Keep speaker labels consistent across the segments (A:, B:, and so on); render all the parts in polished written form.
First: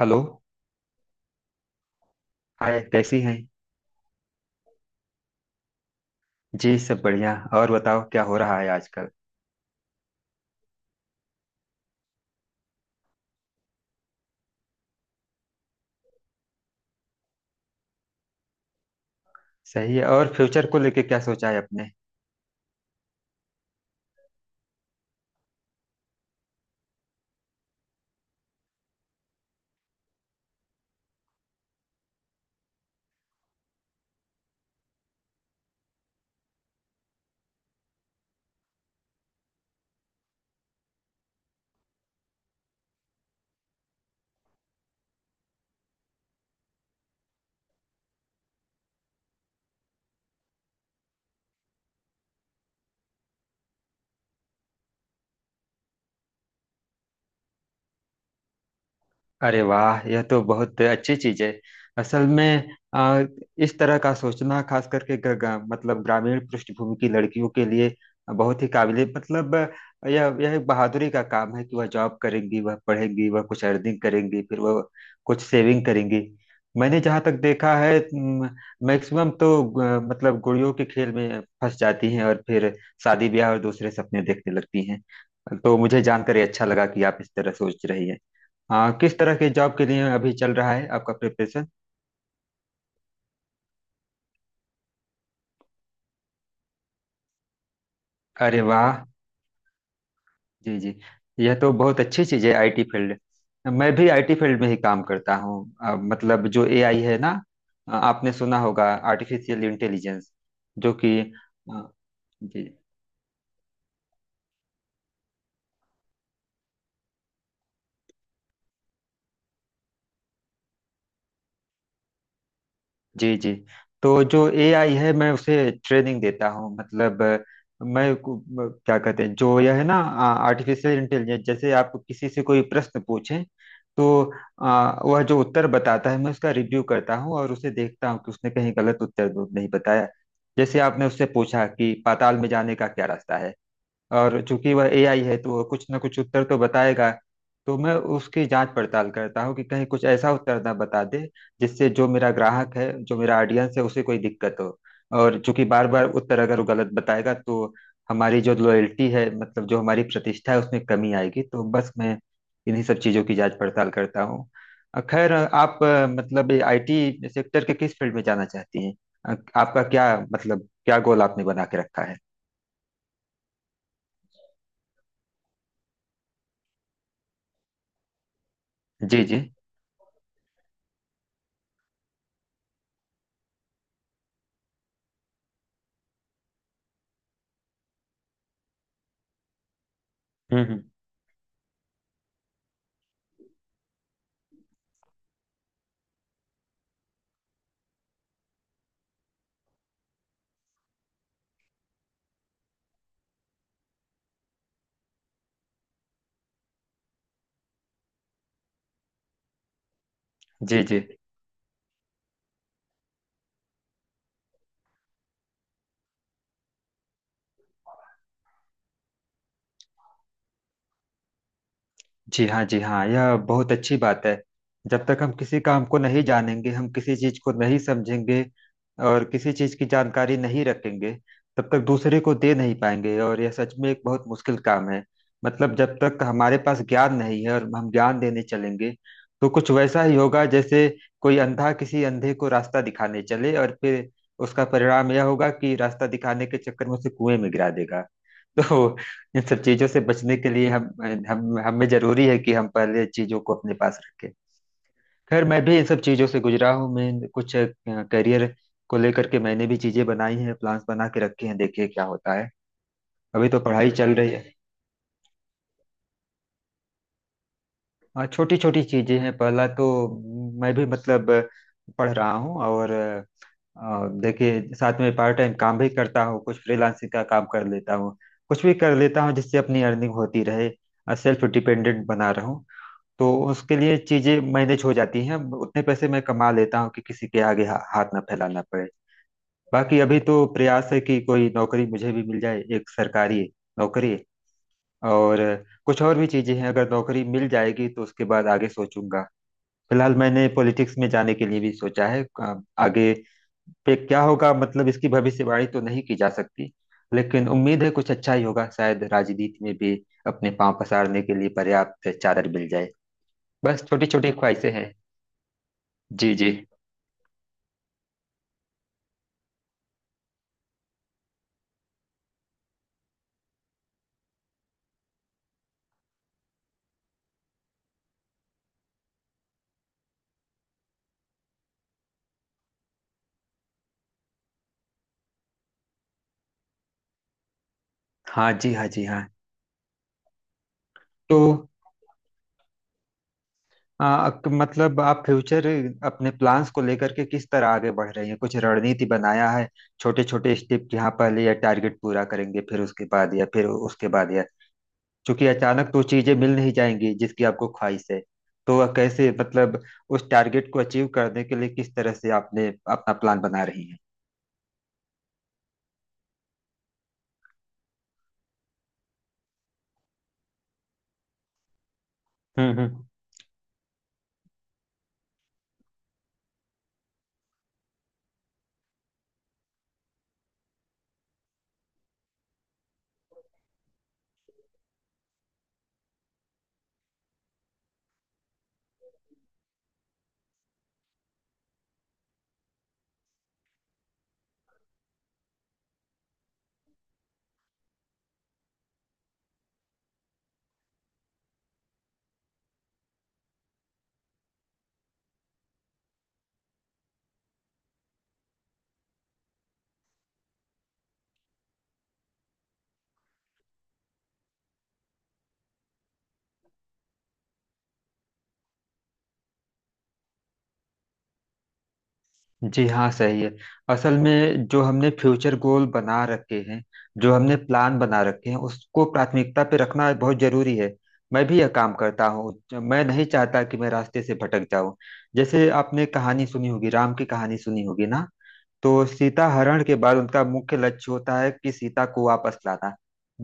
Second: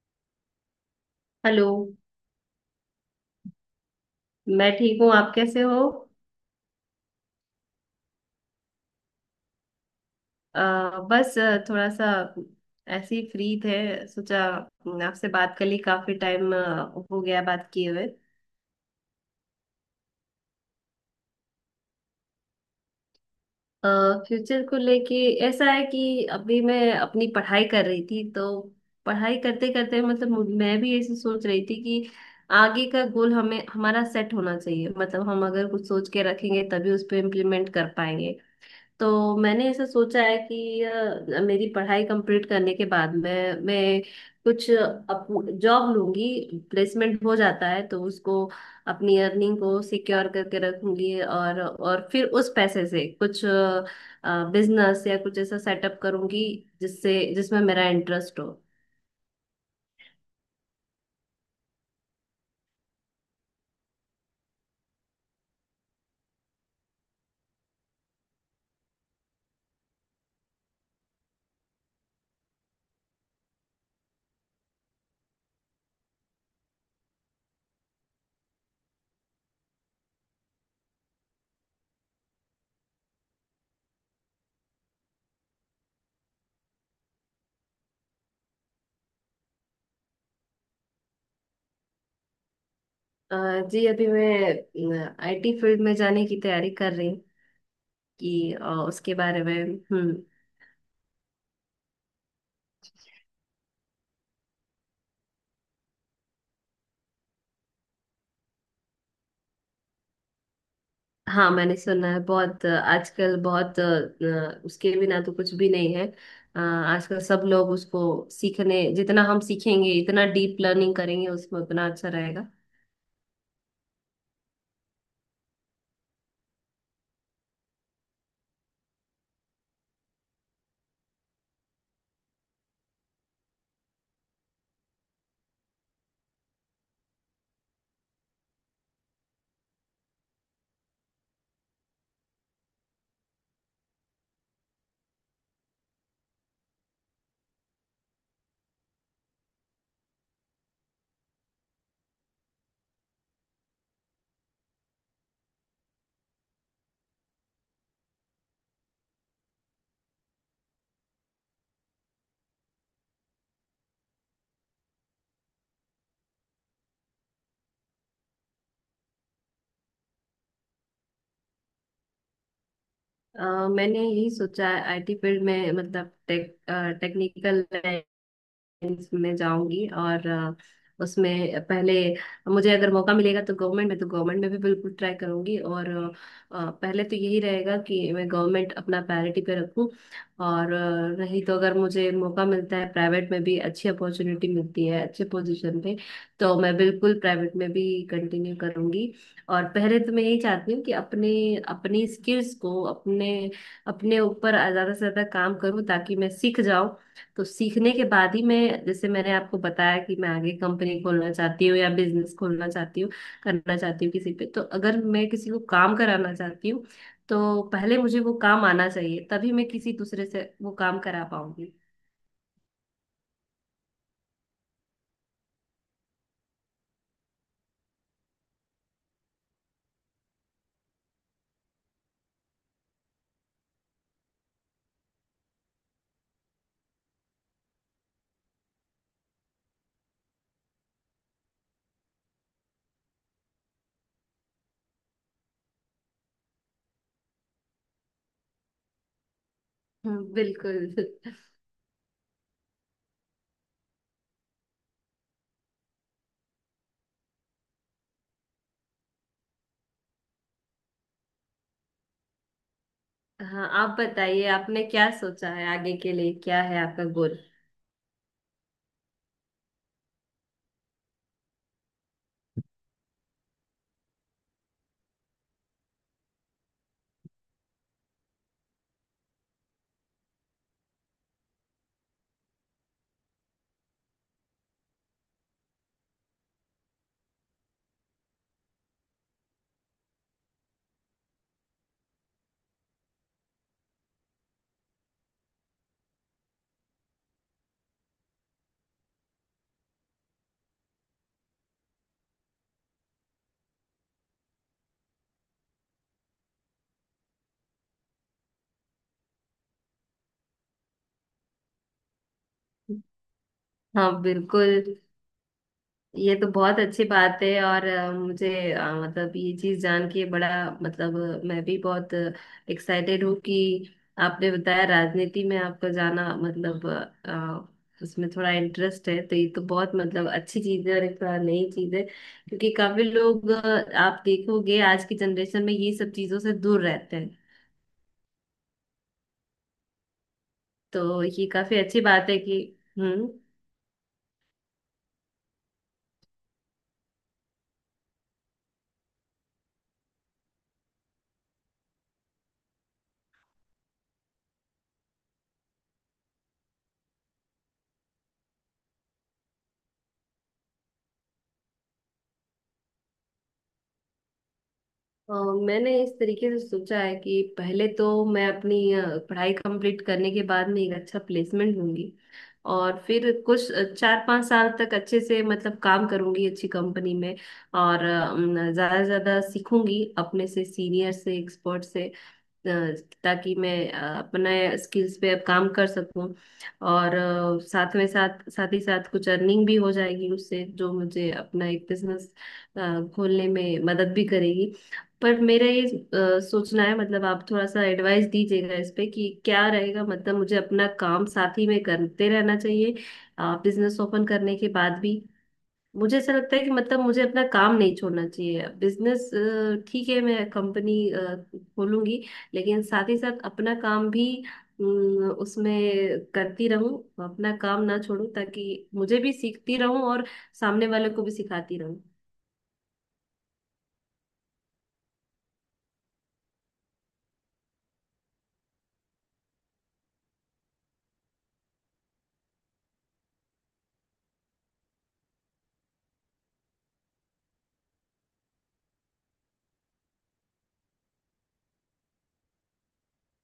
A: Hello.
B: Hello.
A: Hi, कैसी हैं।
B: मैं ठीक हूँ, आप कैसे हो?
A: जी सब बढ़िया। और बताओ क्या हो रहा है आजकल।
B: अ, बस थोड़ा सा ऐसे ही फ्री थे, सोचा आपसे बात कर ली, काफी टाइम हो गया बात किए हुए।
A: सही है। और फ्यूचर को लेके क्या सोचा है अपने।
B: फ्यूचर को लेके ऐसा है कि अभी मैं अपनी पढ़ाई कर रही थी, तो पढ़ाई करते करते मतलब मैं भी ऐसे सोच रही थी कि आगे का गोल हमें हमारा सेट होना चाहिए। मतलब हम अगर कुछ सोच के रखेंगे तभी उस पर इम्प्लीमेंट कर पाएंगे। तो मैंने ऐसा सोचा है कि मेरी पढ़ाई कंप्लीट करने के बाद मैं कुछ अप जॉब लूंगी। प्लेसमेंट हो जाता है तो उसको अपनी अर्निंग को सिक्योर करके रखूंगी, और फिर उस पैसे से कुछ बिजनेस या कुछ ऐसा सेटअप करूंगी जिससे जिसमें मेरा इंटरेस्ट हो।
A: अरे वाह, यह तो बहुत अच्छी चीज है। असल में आ, इस तरह का सोचना, खास करके ग, ग, मतलब ग्रामीण पृष्ठभूमि की लड़कियों के लिए बहुत ही काबिले, मतलब यह एक बहादुरी का काम है कि वह जॉब करेंगी, वह पढ़ेंगी, वह कुछ अर्निंग करेंगी, फिर वह कुछ सेविंग करेंगी। मैंने जहाँ तक देखा है, मैक्सिमम तो मतलब गुड़ियों के खेल में फंस जाती हैं और फिर शादी ब्याह और दूसरे सपने देखने लगती हैं। तो मुझे जानकर ये अच्छा लगा कि आप इस तरह सोच रही हैं। हाँ, किस तरह के जॉब के लिए अभी चल रहा है आपका प्रिपरेशन।
B: अ, जी, अभी मैं आईटी फील्ड में जाने की तैयारी कर रही हूँ कि
A: अरे वाह।
B: उसके बारे में। हम्म।
A: जी जी। यह तो बहुत अच्छी चीज़ है आईटी फील्ड। मैं भी आईटी फील्ड में ही काम करता हूँ। मतलब जो एआई है ना, आपने सुना होगा, आर्टिफिशियल इंटेलिजेंस जो कि
B: हाँ, मैंने
A: अ,
B: सुना है बहुत
A: जी
B: आजकल बहुत उसके बिना तो कुछ भी नहीं है। आजकल सब लोग उसको सीखने, जितना हम सीखेंगे इतना डीप लर्निंग करेंगे उसमें उतना अच्छा रहेगा।
A: जी जी। तो जो एआई है, मैं उसे ट्रेनिंग देता हूँ। मतलब मैं क्या कहते हैं जो यह है ना आर्टिफिशियल इंटेलिजेंस। जैसे आप किसी से कोई प्रश्न पूछें तो वह जो उत्तर बताता है मैं उसका रिव्यू करता हूँ और उसे देखता हूँ कि उसने कहीं गलत उत्तर तो नहीं बताया। जैसे आपने उससे पूछा कि पाताल में जाने का क्या रास्ता है, और चूंकि वह एआई है तो वह कुछ ना कुछ उत्तर तो बताएगा। तो मैं उसकी जांच पड़ताल करता हूँ कि कहीं कुछ ऐसा उत्तर ना बता दे जिससे जो मेरा ग्राहक है, जो मेरा ऑडियंस है, उसे कोई दिक्कत हो। और चूंकि बार बार उत्तर अगर वो गलत बताएगा तो हमारी जो लॉयल्टी है, मतलब जो हमारी प्रतिष्ठा है, उसमें कमी आएगी। तो बस मैं इन्हीं सब चीजों की जांच पड़ताल करता हूँ। खैर आप मतलब आईटी सेक्टर के किस फील्ड में जाना चाहती हैं। आपका क्या, मतलब क्या गोल आपने बना के रखा है।
B: मैंने यही सोचा है आईटी फील्ड में, मतलब टेक टेक्निकल लाइन्स
A: जी
B: में
A: जी।
B: जाऊंगी, और उसमें पहले मुझे अगर मौका मिलेगा तो गवर्नमेंट में, तो गवर्नमेंट में भी बिल्कुल ट्राई करूंगी। और पहले तो यही रहेगा कि मैं गवर्नमेंट अपना प्रायोरिटी पे रखूं, और
A: हम्म।
B: नहीं तो अगर मुझे मौका मिलता है, प्राइवेट में भी अच्छी अपॉर्चुनिटी मिलती है अच्छे पोजीशन पे तो मैं बिल्कुल प्राइवेट में भी कंटिन्यू करूंगी। और पहले तो मैं यही चाहती हूँ कि अपने अपनी स्किल्स को अपने अपने ऊपर ज्यादा से ज्यादा काम करूँ ताकि मैं सीख जाऊं। तो सीखने के बाद ही मैं, जैसे मैंने आपको बताया कि मैं आगे
A: जी जी।
B: कंपनी खोलना चाहती हूँ या बिजनेस खोलना चाहती हूँ, करना चाहती हूँ किसी पे, तो अगर मैं किसी को काम कराना चाहती हूँ तो पहले मुझे वो काम आना चाहिए तभी मैं किसी दूसरे से वो काम करा पाऊंगी।
A: जी हाँ, जी हाँ, यह बहुत अच्छी बात है। जब तक हम किसी काम को नहीं जानेंगे, हम किसी चीज को नहीं समझेंगे और किसी चीज की जानकारी नहीं रखेंगे, तब तक दूसरे को दे नहीं पाएंगे। और यह सच में एक बहुत मुश्किल काम है। मतलब जब तक हमारे पास ज्ञान नहीं है और हम ज्ञान देने चलेंगे, तो कुछ वैसा ही होगा जैसे कोई अंधा किसी अंधे को रास्ता दिखाने चले और फिर उसका परिणाम यह होगा कि रास्ता दिखाने के चक्कर में उसे कुएं में गिरा देगा। तो इन सब चीजों से बचने के लिए हम
B: बिल्कुल।
A: हम हमें जरूरी है कि हम पहले चीजों को अपने पास रखें। खैर मैं भी इन सब चीजों से गुजरा हूँ। मैं कुछ करियर को लेकर के मैंने भी चीजें बनाई हैं, प्लान्स बना के रखे हैं, देखिए क्या होता है। अभी तो
B: हाँ, आप
A: पढ़ाई चल रही है।
B: बताइए आपने क्या सोचा है आगे के लिए, क्या है आपका गोल।
A: हाँ, छोटी छोटी चीजें हैं। पहला तो मैं भी, मतलब पढ़ रहा हूँ, और देखिए साथ में पार्ट टाइम काम भी करता हूँ, कुछ फ्रीलांसिंग का काम कर लेता हूँ, कुछ भी कर लेता हूँ जिससे अपनी अर्निंग होती रहे, सेल्फ डिपेंडेंट बना रहूं। तो उसके लिए चीजें मैनेज हो जाती हैं। उतने पैसे मैं कमा लेता हूँ कि किसी के आगे हाथ ना फैलाना पड़े। बाकी अभी तो प्रयास है कि कोई नौकरी मुझे भी मिल जाए, एक सरकारी नौकरी। और कुछ और भी चीजें हैं, अगर नौकरी मिल जाएगी तो उसके बाद आगे सोचूंगा। फिलहाल मैंने पॉलिटिक्स में जाने के लिए भी सोचा है। आगे पे क्या होगा, मतलब इसकी भविष्यवाणी तो नहीं की जा सकती, लेकिन उम्मीद है कुछ अच्छा ही होगा। शायद राजनीति में भी अपने पांव पसारने के लिए पर्याप्त चादर मिल जाए। बस छोटी
B: हाँ
A: छोटी ख्वाहिशें हैं।
B: बिल्कुल,
A: जी
B: ये तो
A: जी।
B: बहुत अच्छी बात है। और मुझे मतलब ये चीज जान के बड़ा मतलब मैं भी बहुत एक्साइटेड हूँ कि आपने बताया राजनीति में आपका जाना, मतलब उसमें थोड़ा इंटरेस्ट है तो ये तो बहुत मतलब अच्छी चीज है और एक थोड़ा नई चीज है। क्योंकि काफी लोग आप देखोगे आज की जनरेशन में ये सब चीजों से दूर रहते हैं।
A: हाँ जी हाँ जी हाँ।
B: तो
A: तो
B: ये काफी अच्छी बात है कि। हम्म।
A: मतलब आप फ्यूचर, अपने प्लान्स को लेकर के किस तरह आगे बढ़ रहे हैं, कुछ रणनीति बनाया है। छोटे छोटे स्टेप कि हाँ पहले यह टारगेट पूरा करेंगे फिर उसके बाद या फिर उसके बाद। या क्योंकि अचानक तो चीजें मिल नहीं जाएंगी जिसकी आपको ख्वाहिश है। तो वह कैसे, मतलब उस टारगेट को अचीव करने के लिए किस तरह से आपने अपना प्लान बना रही है।
B: अ, मैंने इस तरीके से सोचा है कि पहले तो मैं अपनी पढ़ाई कंप्लीट करने के बाद में एक अच्छा प्लेसमेंट लूंगी। और
A: हम्म।
B: फिर कुछ चार पांच साल तक अच्छे से मतलब काम करूंगी अच्छी कंपनी में। और अ, न, ज्यादा से ज्यादा सीखूंगी अपने से सीनियर से, एक्सपर्ट से, अ, ताकि मैं अपने स्किल्स पे अब काम कर सकूं। और साथ में साथ साथ ही साथ कुछ अर्निंग भी हो जाएगी उससे, जो मुझे अपना एक बिजनेस खोलने में मदद भी करेगी। पर मेरा ये सोचना है, मतलब आप थोड़ा सा एडवाइस दीजिएगा इस पे कि क्या रहेगा। मतलब मुझे अपना काम साथ ही में करते रहना चाहिए बिजनेस ओपन करने के बाद भी। मुझे ऐसा लगता है कि मतलब मुझे अपना काम नहीं छोड़ना चाहिए। बिजनेस ठीक है, मैं कंपनी खोलूंगी लेकिन साथ ही साथ अपना काम भी उसमें करती रहूं, अपना काम ना छोड़ूं, ताकि मुझे भी सीखती रहूं और सामने वाले को भी सिखाती रहूं।
A: जी हाँ सही है। असल में जो हमने फ्यूचर गोल बना रखे हैं, जो हमने प्लान बना रखे हैं, उसको प्राथमिकता पे रखना बहुत जरूरी है। मैं भी यह काम करता हूँ। मैं नहीं चाहता कि मैं रास्ते से भटक जाऊं। जैसे आपने कहानी सुनी होगी, राम की कहानी सुनी होगी ना, तो सीता हरण के बाद उनका मुख्य लक्ष्य होता है कि सीता को वापस लाना।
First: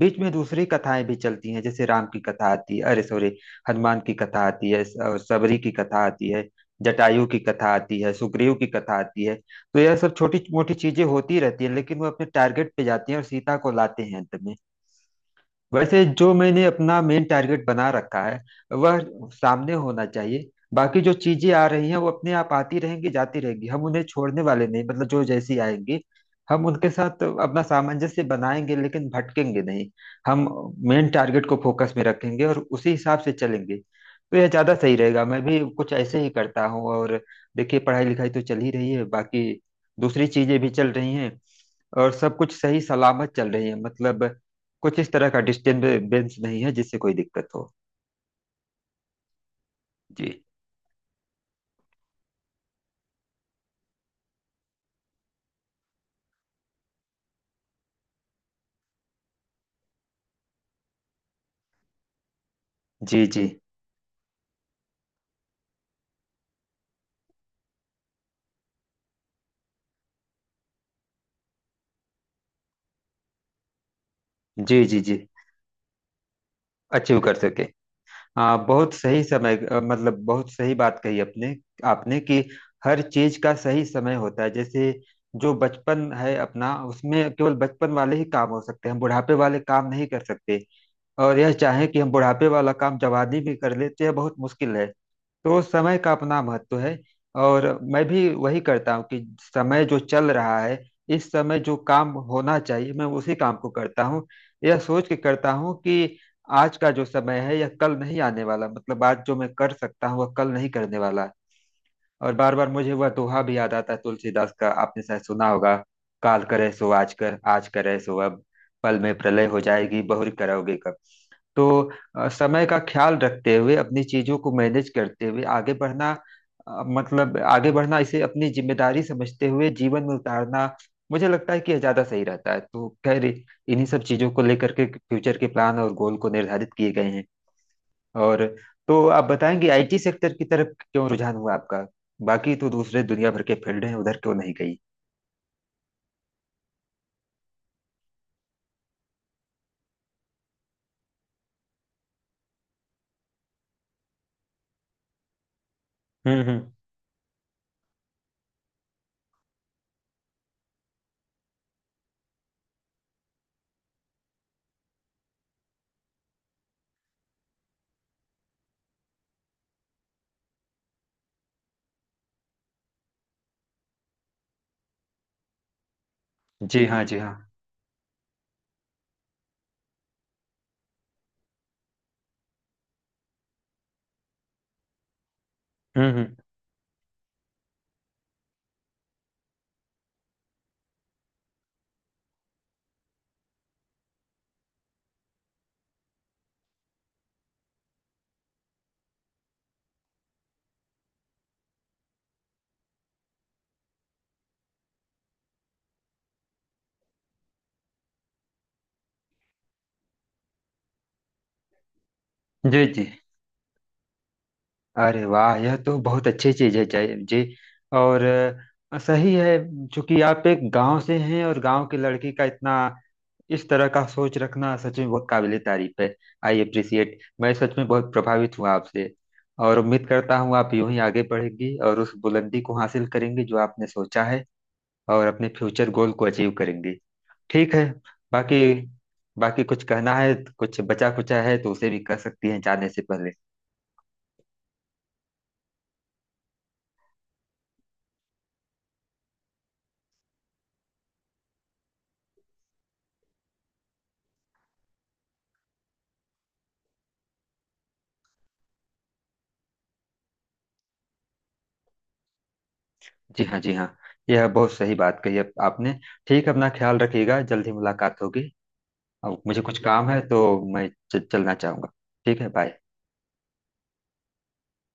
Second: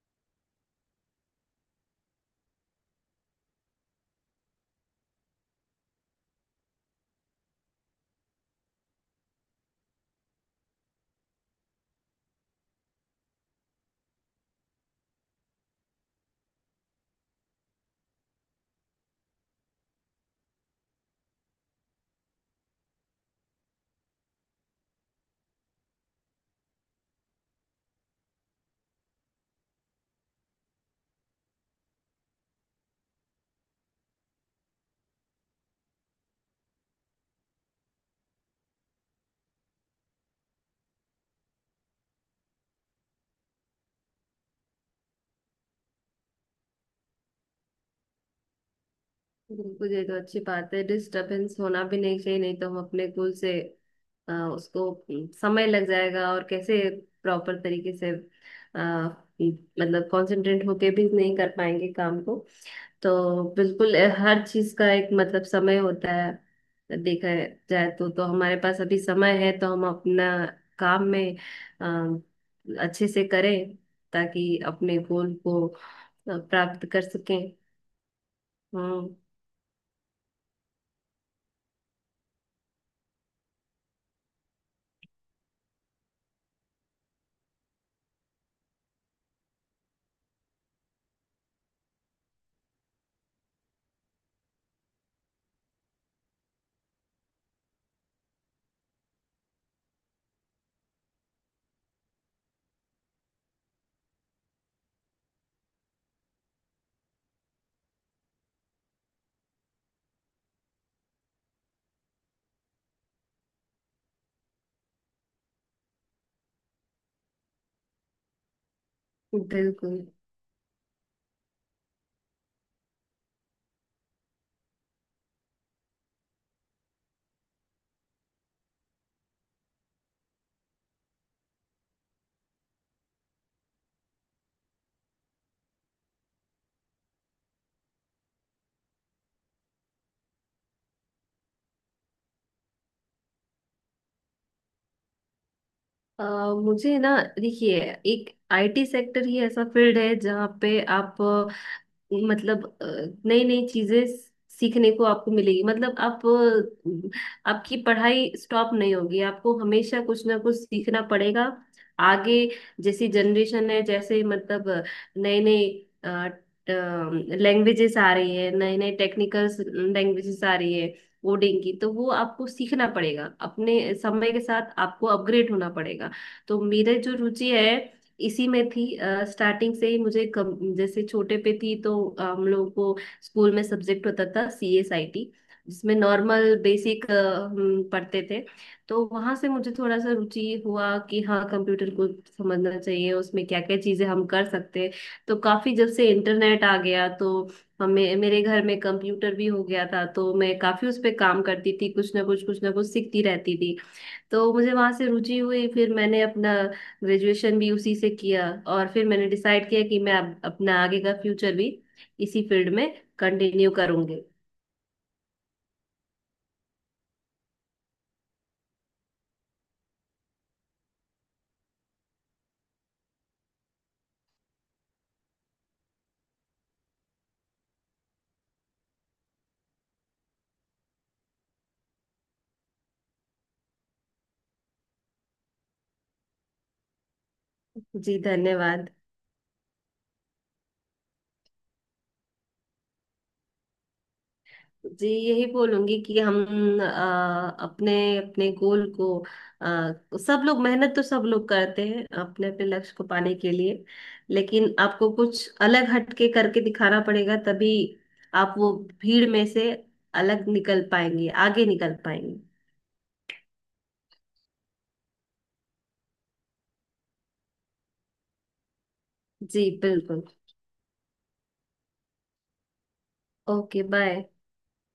A: बीच में दूसरी कथाएं भी चलती हैं, जैसे राम की कथा आती है, अरे सॉरी, हनुमान की कथा आती है, और सबरी की कथा आती है, जटायु की कथा आती है, सुग्रीव की कथा आती है। तो यह सब छोटी मोटी चीजें होती रहती है, लेकिन वो अपने टारगेट पे जाती हैं और सीता को लाते हैं अंत में। वैसे जो मैंने अपना मेन टारगेट बना रखा है, वह सामने होना चाहिए। बाकी जो चीजें आ रही हैं वो अपने आप आती रहेंगी, जाती रहेंगी। हम उन्हें छोड़ने वाले नहीं, मतलब जो जैसी आएंगी हम उनके साथ अपना सामंजस्य बनाएंगे, लेकिन भटकेंगे नहीं। हम मेन टारगेट को फोकस में रखेंगे और उसी हिसाब से चलेंगे। तो यह ज्यादा सही रहेगा, मैं भी कुछ ऐसे ही करता हूँ। और देखिए पढ़ाई लिखाई तो चल ही रही है, बाकी दूसरी चीजें भी चल रही हैं, और सब कुछ सही सलामत चल रही है। मतलब कुछ इस तरह का डिस्टरबेंस नहीं है जिससे कोई दिक्कत हो।
B: बिल्कुल, ये तो अच्छी
A: जी।
B: बात है। डिस्टरबेंस होना भी नहीं चाहिए नहीं तो हम अपने गोल से उसको समय लग जाएगा, और कैसे प्रॉपर तरीके से, अ, मतलब कंसंट्रेट होके भी नहीं कर पाएंगे काम को।
A: जी
B: तो
A: जी।
B: बिल्कुल हर चीज का एक मतलब समय होता है। देखा जाए तो हमारे पास अभी समय है तो हम अपना काम में अ, अच्छे से करें ताकि
A: जी
B: अपने
A: जी जी।
B: गोल को प्राप्त कर
A: अचीव कर
B: सकें।
A: सके। हाँ बहुत
B: हम्म,
A: सही समय, मतलब बहुत सही बात कही अपने, आपने कि हर चीज का सही समय होता है। जैसे जो बचपन है अपना, उसमें केवल बचपन वाले ही काम हो सकते हैं, हम बुढ़ापे वाले काम नहीं कर सकते। और यह चाहें कि हम बुढ़ापे वाला काम जवानी में कर लेते हैं, बहुत मुश्किल है। तो समय का अपना महत्व है। और मैं भी वही करता हूँ कि समय जो चल रहा है, इस समय जो काम होना चाहिए मैं उसी काम को करता हूँ। यह सोच के करता हूँ कि आज का जो समय है यह कल नहीं आने वाला, मतलब आज जो मैं कर सकता हूँ वह कल नहीं करने वाला। और बार बार मुझे वह दोहा भी याद आता है तुलसीदास का, आपने शायद सुना होगा, काल करे सो आज कर, आज करे सो अब, पल में प्रलय हो
B: बिल्कुल।
A: जाएगी, बहुरी करोगे कब। तो समय का ख्याल रखते हुए, अपनी चीजों को मैनेज करते हुए आगे बढ़ना, मतलब आगे बढ़ना, इसे अपनी जिम्मेदारी समझते हुए जीवन में उतारना, मुझे लगता है कि यह ज्यादा सही रहता है। तो खैर इन्हीं सब चीजों को लेकर के फ्यूचर के प्लान और गोल को निर्धारित किए गए हैं। और तो आप बताएंगे आईटी सेक्टर की तरफ क्यों रुझान हुआ आपका। बाकी तो दूसरे दुनिया भर के फील्ड हैं, उधर क्यों नहीं गई।
B: अ, मुझे ना, देखिए, एक आईटी सेक्टर ही ऐसा फील्ड है जहाँ पे आप मतलब नई नई चीजें सीखने को आपको मिलेगी, मतलब आप
A: हम्म।
B: आपकी पढ़ाई स्टॉप नहीं होगी, आपको हमेशा कुछ ना कुछ सीखना पड़ेगा आगे। जैसी जनरेशन है, जैसे मतलब नए नए लैंग्वेजेस आ रही है, नए नए टेक्निकल लैंग्वेजेस आ रही है कोडिंग की, तो वो आपको सीखना पड़ेगा, अपने समय के साथ आपको अपग्रेड होना पड़ेगा। तो
A: जी
B: मेरे
A: हाँ
B: जो
A: जी हाँ।
B: रुचि है इसी में थी। स्टार्टिंग से ही मुझे जैसे छोटे पे थी तो हम लोगों को स्कूल में सब्जेक्ट होता था CSIT, जिसमें
A: हम्म।
B: नॉर्मल बेसिक हम पढ़ते थे। तो वहां से मुझे थोड़ा सा रुचि हुआ कि हाँ, कंप्यूटर को समझना चाहिए, उसमें क्या क्या चीजें हम कर सकते हैं। तो काफी, जब से इंटरनेट आ गया तो हमें मेरे घर में कंप्यूटर भी हो गया था तो मैं काफी उस पे काम करती थी, कुछ ना कुछ सीखती रहती थी। तो मुझे वहां से रुचि हुई, फिर मैंने अपना ग्रेजुएशन भी उसी से किया। और फिर मैंने डिसाइड किया कि मैं अब अपना आगे का फ्यूचर भी इसी फील्ड
A: जी
B: में
A: जी।
B: कंटिन्यू करूंगी।
A: अरे वाह, यह तो बहुत अच्छी चीज है। जय जी। और सही है, क्योंकि आप एक गांव से हैं, और गांव की लड़की का इतना, इस तरह का सोच रखना सच में बहुत काबिले तारीफ है। आई अप्रिसिएट, मैं सच में बहुत प्रभावित हूँ आपसे। और उम्मीद करता हूँ आप यूं ही आगे बढ़ेंगी और उस बुलंदी को हासिल करेंगे जो आपने सोचा है, और अपने फ्यूचर गोल को अचीव करेंगे। ठीक है।
B: जी
A: बाकी,
B: धन्यवाद।
A: बाकी कुछ कहना है, कुछ बचा कुचा है तो उसे भी कह सकती हैं जाने से पहले।
B: जी, यही बोलूंगी कि हम अपने अपने गोल को अ, सब लोग मेहनत तो सब लोग करते हैं अपने अपने लक्ष्य को पाने के लिए, लेकिन आपको कुछ अलग हटके करके दिखाना पड़ेगा तभी आप वो भीड़ में से अलग निकल पाएंगे, आगे निकल पाएंगे।
A: जी हाँ जी हाँ, यह बहुत सही बात कही अब आपने। ठीक है, अपना ख्याल रखिएगा, जल्दी मुलाकात होगी। अब मुझे
B: जी
A: कुछ काम है
B: बिल्कुल।
A: तो मैं चलना चाहूंगा। ठीक है, बाय।
B: Okay, bye.